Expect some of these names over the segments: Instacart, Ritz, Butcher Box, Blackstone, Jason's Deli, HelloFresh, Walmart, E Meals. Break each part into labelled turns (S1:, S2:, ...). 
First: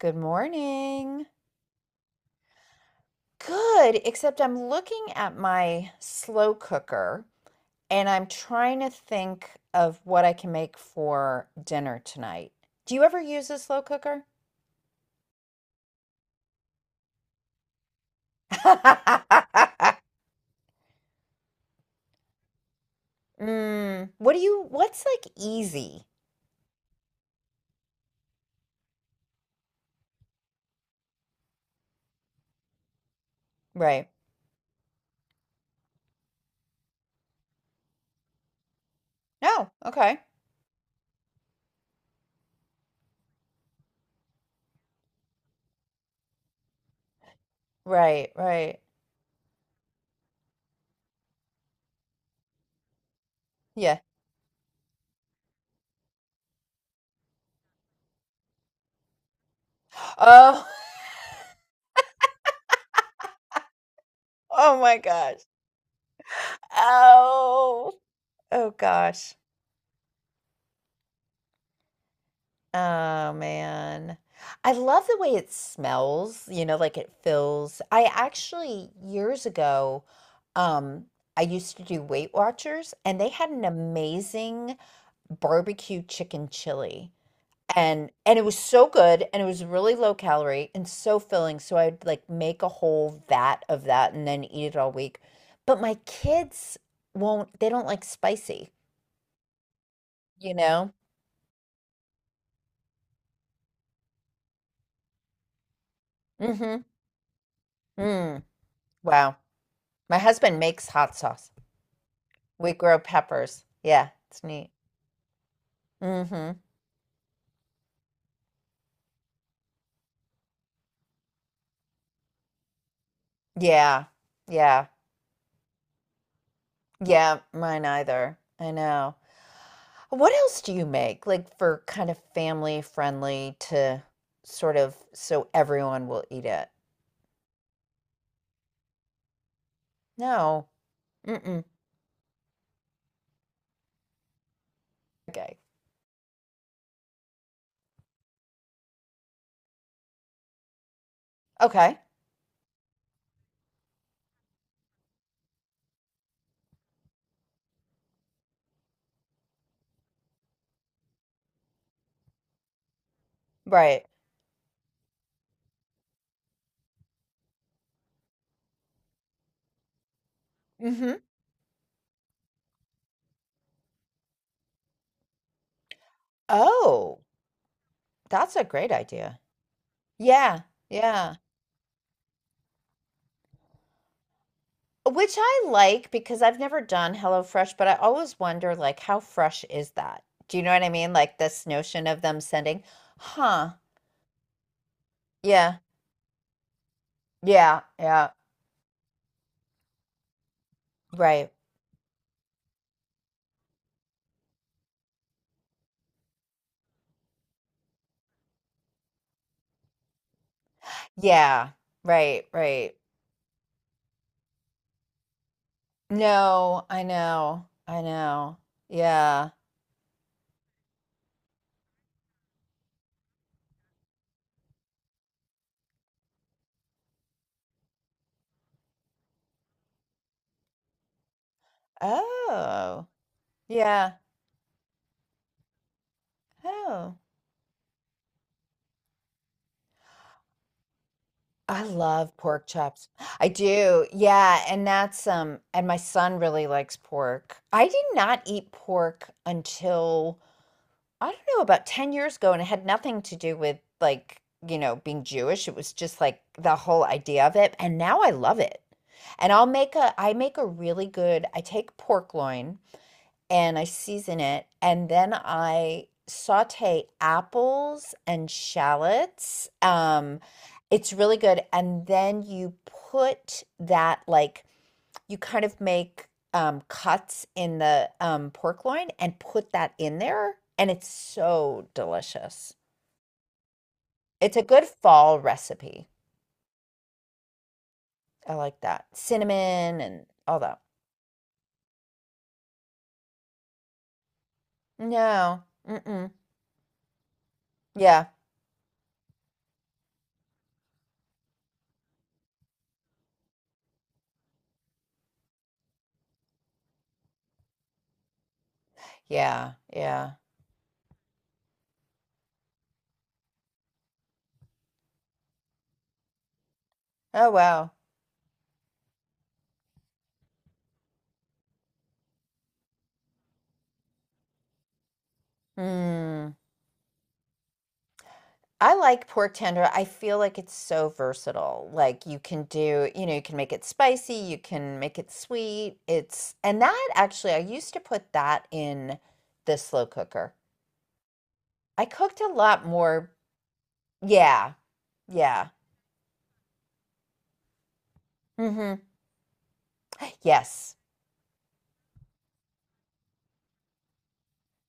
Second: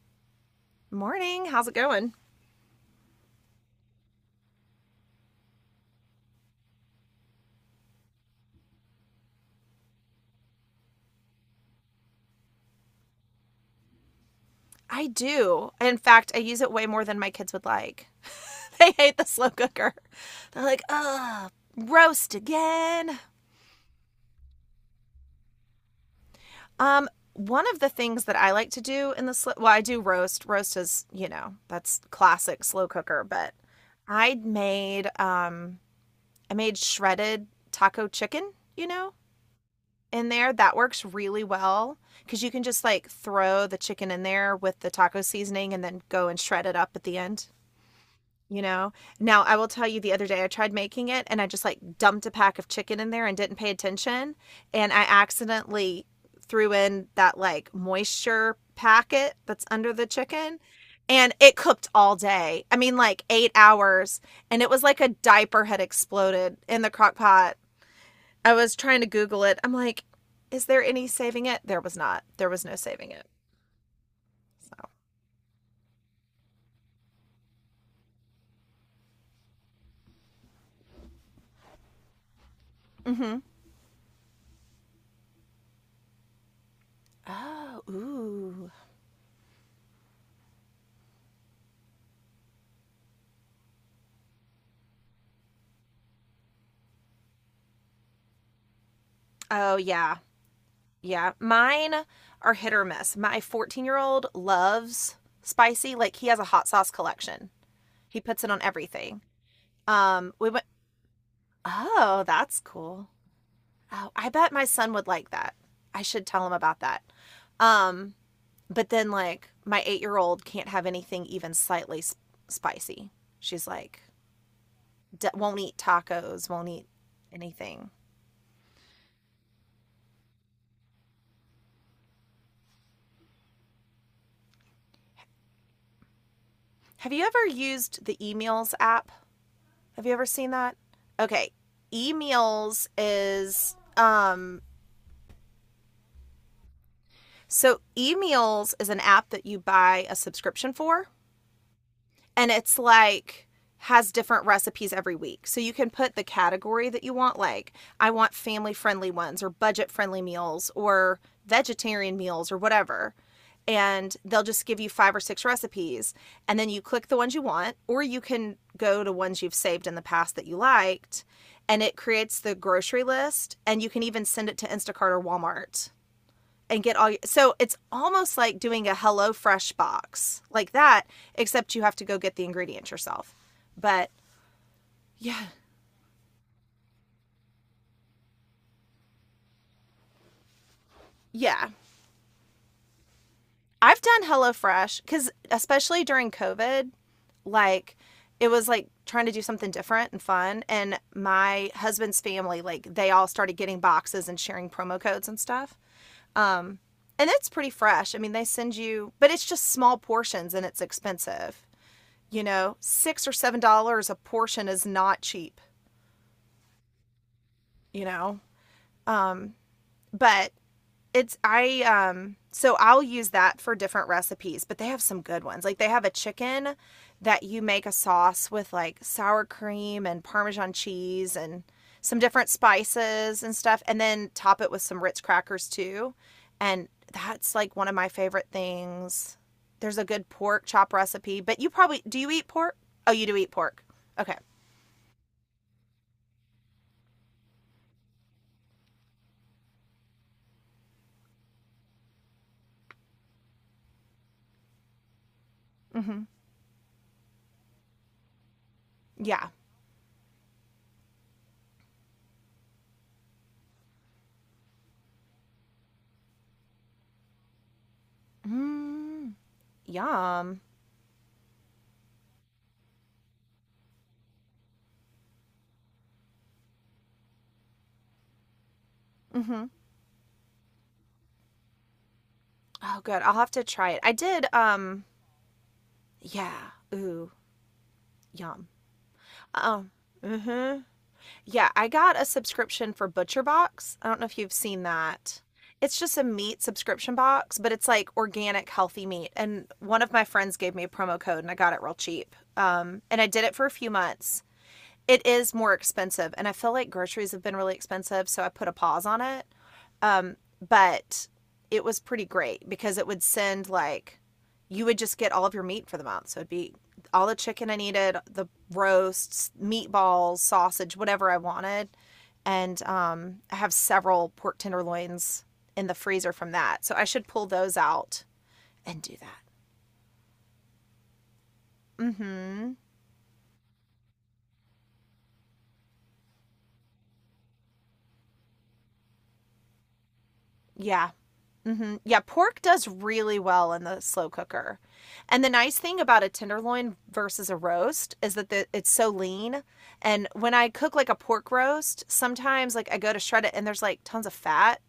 S1: Good morning.
S2: Morning. How's it going?
S1: Good, except I'm looking at my slow cooker and I'm trying to think of what I can make for dinner tonight. Do you ever use a slow cooker?
S2: I do. In fact, I use it way more than my kids would like. They hate the slow cooker. They're like, ugh, roast again.
S1: What's like easy?
S2: Um, One of the things that I like to do in the slow, well, I do roast. Roast is, you know, that's classic slow cooker. But
S1: Right.
S2: I made, um, I made shredded taco chicken. You know,
S1: Oh, okay.
S2: in there that works really well because you can just like throw the chicken in there with the taco seasoning and then go and shred it up at the end.
S1: Right,
S2: you
S1: right.
S2: know Now I will tell you, the other day I tried making it and I just like dumped a pack of chicken in there and didn't pay
S1: Yeah.
S2: attention, and I accidentally threw in that like moisture packet that's under the chicken,
S1: Oh,
S2: and it cooked all day, I mean like 8 hours, and it
S1: oh
S2: was
S1: my
S2: like a
S1: gosh.
S2: diaper had exploded in the crock pot.
S1: Oh,
S2: I
S1: oh
S2: was trying to
S1: gosh.
S2: google it, I'm like, is there any saving it? There was not. There was no saving it.
S1: Oh man. I love the way it smells, you know, like it fills. I actually years ago, um, I used to do Weight Watchers and they
S2: Mm-hmm.
S1: had an amazing barbecue chicken chili.
S2: Oh,
S1: And it was
S2: ooh.
S1: so good and it was really low calorie and so filling. So I'd like make a whole vat of that and then eat it all week. But my kids won't, they don't like spicy,
S2: Oh, yeah.
S1: you know?
S2: Yeah, mine are hit or miss. My 14-year-old loves spicy. Like he has a hot
S1: Mm-hmm.
S2: sauce collection. He
S1: Mm.
S2: puts it on everything.
S1: Wow. My
S2: We
S1: husband
S2: went.
S1: makes hot sauce.
S2: Oh, that's
S1: We grow
S2: cool.
S1: peppers. Yeah,
S2: Oh, I
S1: it's
S2: bet my
S1: neat.
S2: son would like that. I should tell him
S1: Hmm.
S2: about that. Um, but then like my 8 year old can't have anything even slightly spicy. She's like,
S1: Yeah, yeah,
S2: won't eat tacos, won't eat
S1: yeah, mine
S2: anything.
S1: either. I know. What else do you make, like for kind of family friendly to sort of so everyone will eat it?
S2: Have you ever used the emails app? Have you ever seen
S1: No.
S2: that? Okay.
S1: Mm-mm.
S2: E Meals is
S1: Okay.
S2: so E Meals is an app that you buy a subscription for,
S1: Okay.
S2: and it's like has different recipes every week. So you can put the category that you want, like I want family friendly ones or budget friendly meals or vegetarian meals or whatever.
S1: Right.
S2: And they'll just give you five or six recipes, and then you click the ones you want, or you can go to ones you've saved in the past that you
S1: Hmm.
S2: liked, and it creates the grocery list, and you can even send it to Instacart or Walmart and get all your,
S1: Oh,
S2: so it's almost
S1: that's
S2: like
S1: a
S2: doing
S1: great
S2: a
S1: idea.
S2: HelloFresh box
S1: Yeah,
S2: like that,
S1: yeah.
S2: except you have to go get the ingredients yourself, but
S1: Which
S2: yeah,
S1: I like because I've never done HelloFresh, but I always wonder, like, how fresh is that? Do you know what I mean? Like this
S2: yeah,
S1: notion of them sending, huh?
S2: I've done HelloFresh because
S1: Yeah,
S2: especially during COVID,
S1: yeah,
S2: like
S1: yeah,
S2: it was like trying to do something different and fun, and
S1: right.
S2: my husband's family, like they all started getting boxes and sharing promo codes and stuff. And it's pretty fresh, I mean they send you, but it's just small portions and it's expensive.
S1: Yeah,
S2: You
S1: right,
S2: know,
S1: right.
S2: $6 or $7 a portion is not cheap,
S1: No, I know, I
S2: you know
S1: know. Yeah.
S2: but it's I so I'll use that for different recipes. But they have some good ones, like they have a chicken that you make a sauce with, like sour cream and parmesan cheese and some different
S1: Oh,
S2: spices and stuff, and
S1: yeah.
S2: then top it with some ritz crackers too, and
S1: Oh.
S2: that's like one of my favorite things. There's a good pork chop recipe, but you
S1: I
S2: probably, do you
S1: love
S2: eat
S1: pork
S2: pork?
S1: chops.
S2: Oh, you do
S1: I
S2: eat pork.
S1: do.
S2: Okay.
S1: Yeah, and that's and my son really likes pork. I did not eat pork until I don't know, about 10 years ago, and it had nothing to do with like, you know, being Jewish. It was just
S2: Mm-hmm.
S1: like the whole idea of it. And now I love it.
S2: Yeah.
S1: And I make a really good, I take pork loin and I season it, and then I saute apples and
S2: Mm,
S1: shallots.
S2: yum.
S1: It's really good. And then you put that like you kind of make cuts in the pork loin and
S2: Mm-hmm.
S1: put that in there, and it's so delicious.
S2: Oh, good. I'll have to try it. I did.
S1: It's a good fall recipe.
S2: Yeah. Ooh,
S1: I
S2: yum.
S1: like that.
S2: Oh,
S1: Cinnamon and all
S2: mm-hmm.
S1: that.
S2: Yeah, I got a subscription for Butcher Box. I don't know if you've seen that.
S1: No.
S2: It's just a
S1: Mm-mm.
S2: meat subscription box, but it's like
S1: Yeah.
S2: organic, healthy meat. And one of my friends gave me a promo code, and I got it real cheap. And I did it for a few months. It is more expensive, and I feel like groceries have been really expensive, so I put a pause on it.
S1: Yeah. Yeah.
S2: But it was pretty great because it would send like, you would just get all of your meat for the month. So it'd be all the
S1: Oh,
S2: chicken I
S1: wow.
S2: needed, the roasts, meatballs, sausage, whatever I wanted. And I have several pork tenderloins in the freezer from
S1: Mm.
S2: that. So I should pull those out
S1: I
S2: and do
S1: like
S2: that.
S1: pork tender. I feel like it's so versatile.
S2: Mm
S1: Like you can
S2: hmm.
S1: do, you know, you can make it spicy, you can make it sweet. And that actually, I used to put that in the slow cooker.
S2: Yeah. Hmm.
S1: I
S2: Yeah,
S1: cooked a
S2: pork
S1: lot
S2: does
S1: more.
S2: really well in the slow
S1: Yeah.
S2: cooker. And the
S1: Yeah.
S2: nice thing about a tenderloin versus a roast is that the, it's
S1: Mm-hmm.
S2: so lean. And when I cook
S1: Yes.
S2: like a pork roast, sometimes like I go to shred it and there's like tons of fat,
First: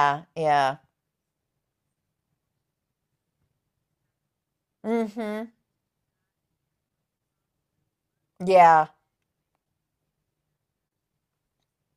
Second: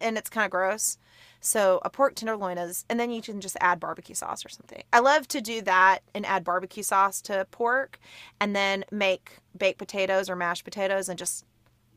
S2: and it's kind of
S1: Yeah.
S2: gross. So a pork tenderloin is, and then you can just add barbecue sauce or something. I love to
S1: Mm-hmm.
S2: do that and add barbecue sauce to pork and then
S1: Yeah.
S2: make baked potatoes or mashed potatoes and just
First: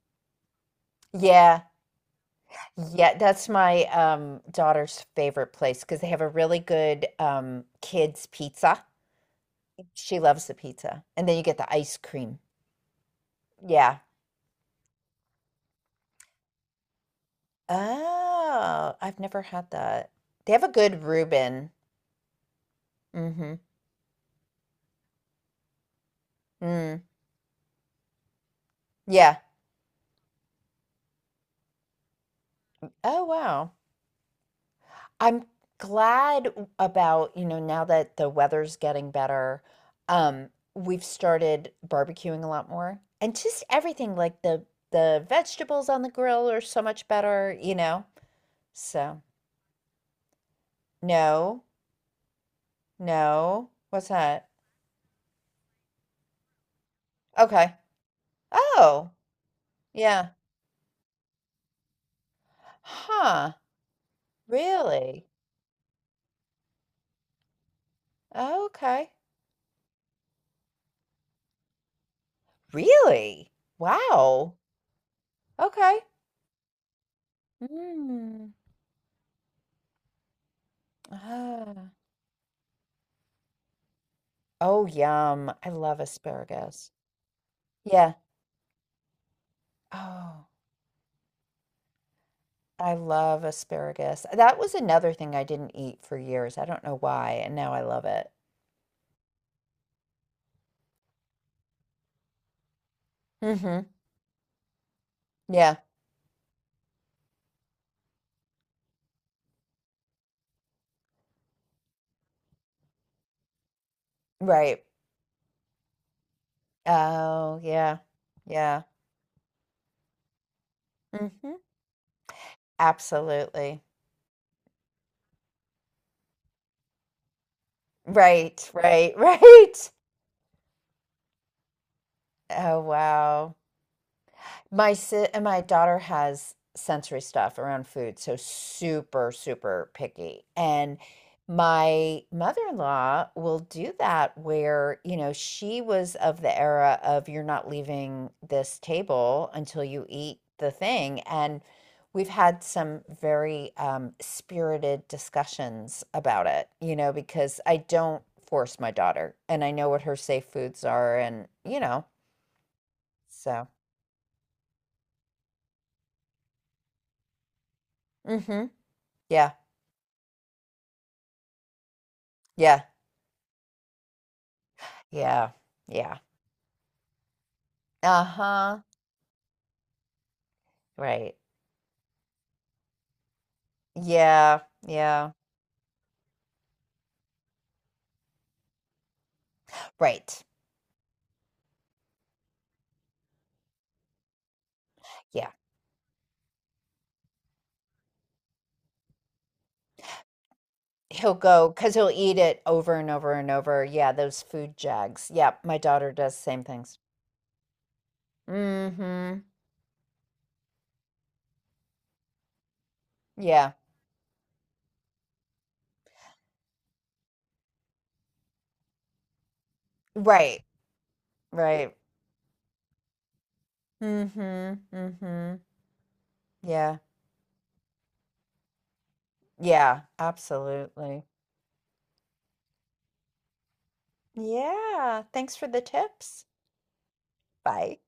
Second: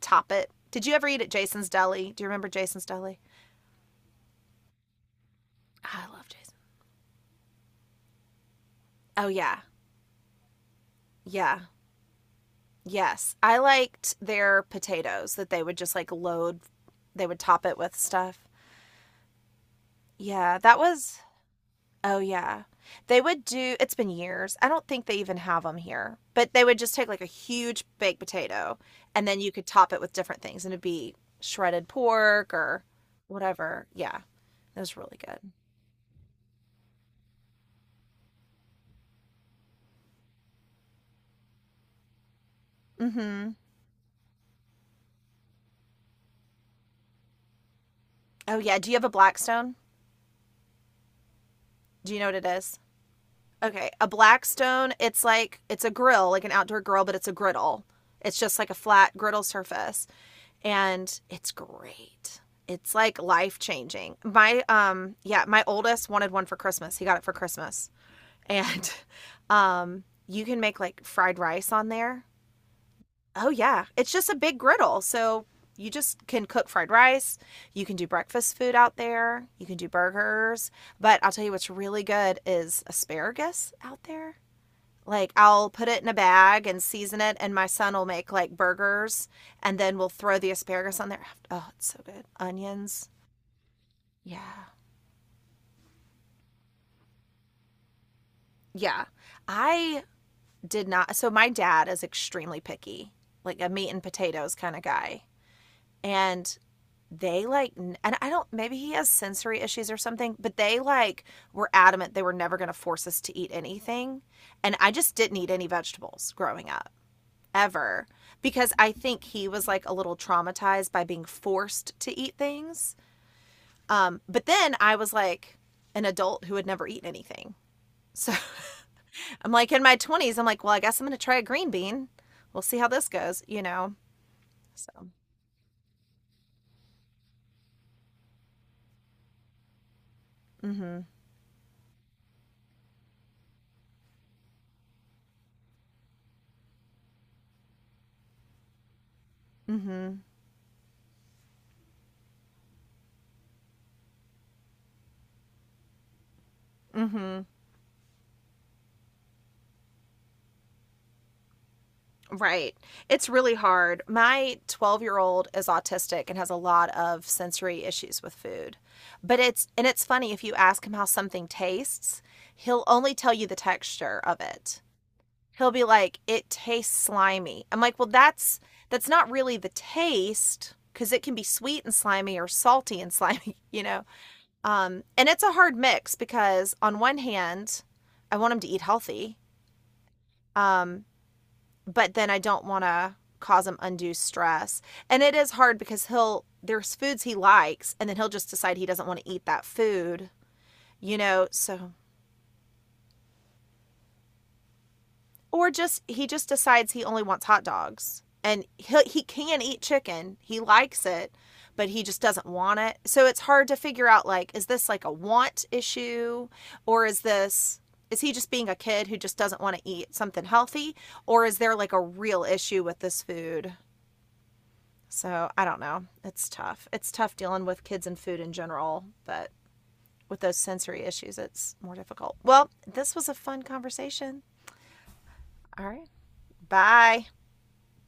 S2: top it. Did you ever eat at
S1: Yeah.
S2: Jason's Deli? Do you remember Jason's
S1: Yeah.
S2: Deli?
S1: That's my daughter's favorite place because
S2: I
S1: they have
S2: love
S1: a
S2: Jason.
S1: really good kids pizza.
S2: Oh yeah.
S1: She loves the pizza. And then you get
S2: Yeah.
S1: the ice cream.
S2: Yes. I
S1: Yeah.
S2: liked their potatoes that they would just like load, they would top it with stuff.
S1: Oh, I've never had that. They
S2: Yeah,
S1: have a
S2: that
S1: good
S2: was,
S1: Reuben.
S2: oh yeah. They would
S1: Mm-hmm.
S2: do, it's been years. I don't think they even have them here. But they would just
S1: Mm.
S2: take like a huge baked potato, and then
S1: Yeah.
S2: you could top it with different things and it'd be shredded pork or
S1: Oh, wow.
S2: whatever. Yeah. It was really good.
S1: I'm glad about, you know, now that the weather's getting better, um, we've started barbecuing a lot more. And
S2: Mhm.
S1: just everything, like the vegetables on the grill are so much better, you know?
S2: Oh yeah, do you have a
S1: So,
S2: Blackstone?
S1: no,
S2: Do you know what it is?
S1: no.
S2: Okay, a
S1: What's that?
S2: Blackstone. It's like it's a grill, like an outdoor grill, but it's a
S1: Okay.
S2: griddle. It's just like a
S1: Oh,
S2: flat griddle surface,
S1: yeah.
S2: and it's great. It's like
S1: Huh.
S2: life changing. My
S1: Really?
S2: yeah, my oldest wanted one for Christmas. He got it for Christmas, and
S1: Okay.
S2: you can make like fried rice on there. Oh
S1: Really?
S2: yeah, it's just a
S1: Wow.
S2: big griddle, so you
S1: Okay.
S2: just can cook fried rice. You can do
S1: Mm.
S2: breakfast food out there. You can do burgers. But I'll tell you what's
S1: Ah.
S2: really good is asparagus out there.
S1: Oh,
S2: Like
S1: yum. I
S2: I'll put it
S1: love
S2: in a bag and
S1: asparagus.
S2: season it, and my son will
S1: Yeah.
S2: make like burgers, and then we'll throw
S1: Oh,
S2: the asparagus on there. Oh, it's so good.
S1: I
S2: Onions.
S1: love asparagus. That
S2: Yeah.
S1: was another thing I didn't eat for years. I don't know why, and now I love it.
S2: Yeah. I did not. So my dad is extremely picky, like a
S1: Mhm.
S2: meat and potatoes kind of guy.
S1: Yeah.
S2: And they like, and I don't, maybe he has sensory issues or something, but they like were adamant they were never going to force us to eat anything. And
S1: Right.
S2: I just didn't eat any vegetables growing up.
S1: Oh, yeah.
S2: Ever, because
S1: Yeah.
S2: I think he was like a little traumatized by being
S1: Mhm.
S2: forced to eat things.
S1: Absolutely.
S2: But then I was like an adult who had never eaten anything. So
S1: Right, right,
S2: I'm like in
S1: right.
S2: my 20s, I'm like, well, I guess I'm going to try a green bean. We'll see
S1: Oh,
S2: how this goes,
S1: wow.
S2: you know? So,
S1: And my daughter has sensory stuff around food, so super, super picky.
S2: mm
S1: And
S2: hmm,
S1: my mother-in-law will do that where, you know, she was of the era of you're not leaving this table
S2: mm
S1: until you
S2: hmm,
S1: eat the thing. And we've had some very spirited discussions about it, you
S2: mm
S1: know,
S2: hmm.
S1: because I don't force my daughter and I know what her safe foods are and, you know,
S2: Right. It's really
S1: so.
S2: hard. My 12-year-old is autistic and has a lot of sensory issues with
S1: Mm hmm
S2: food. But
S1: Yeah.
S2: it's, and it's funny, if you ask him how something tastes, he'll
S1: Yeah.
S2: only tell you the texture of it.
S1: Yeah.
S2: He'll be
S1: Yeah.
S2: like, it tastes slimy. I'm like, well,
S1: Uh-huh.
S2: that's not really the taste, because it
S1: Right.
S2: can be sweet and slimy or salty and slimy, you know?
S1: Yeah.
S2: And
S1: Yeah.
S2: it's a hard mix, because on one hand, I want him to eat healthy.
S1: Right.
S2: Um, but then I don't want to cause him undue stress. And it
S1: Yeah.
S2: is hard, because he'll, there's foods he likes and then he'll just decide he doesn't want to eat that food, you
S1: He'll
S2: know,
S1: go
S2: so
S1: because he'll eat it over and over and over. Yeah, those food jags. Yeah,
S2: or
S1: my
S2: just
S1: daughter
S2: he
S1: does
S2: just
S1: same
S2: decides
S1: things.
S2: he only wants hot dogs. And he
S1: Mm-hmm.
S2: can eat chicken. He likes it, but he just doesn't want it. So it's hard
S1: Yeah.
S2: to figure out like is this like a want issue, or is this, is he just being a kid who just doesn't want to eat something
S1: Right.
S2: healthy, or is there like
S1: Right.
S2: a real issue with this food?
S1: Mm-hmm.
S2: So
S1: Mm-hmm.
S2: I don't know. It's tough.
S1: Yeah.
S2: It's tough dealing with kids and food in general, but
S1: Yeah.
S2: with those sensory
S1: Absolutely.
S2: issues, it's more difficult. Well, this was a fun conversation.
S1: Yeah. Thanks for the
S2: All right.
S1: tips.
S2: Bye.
S1: Bye.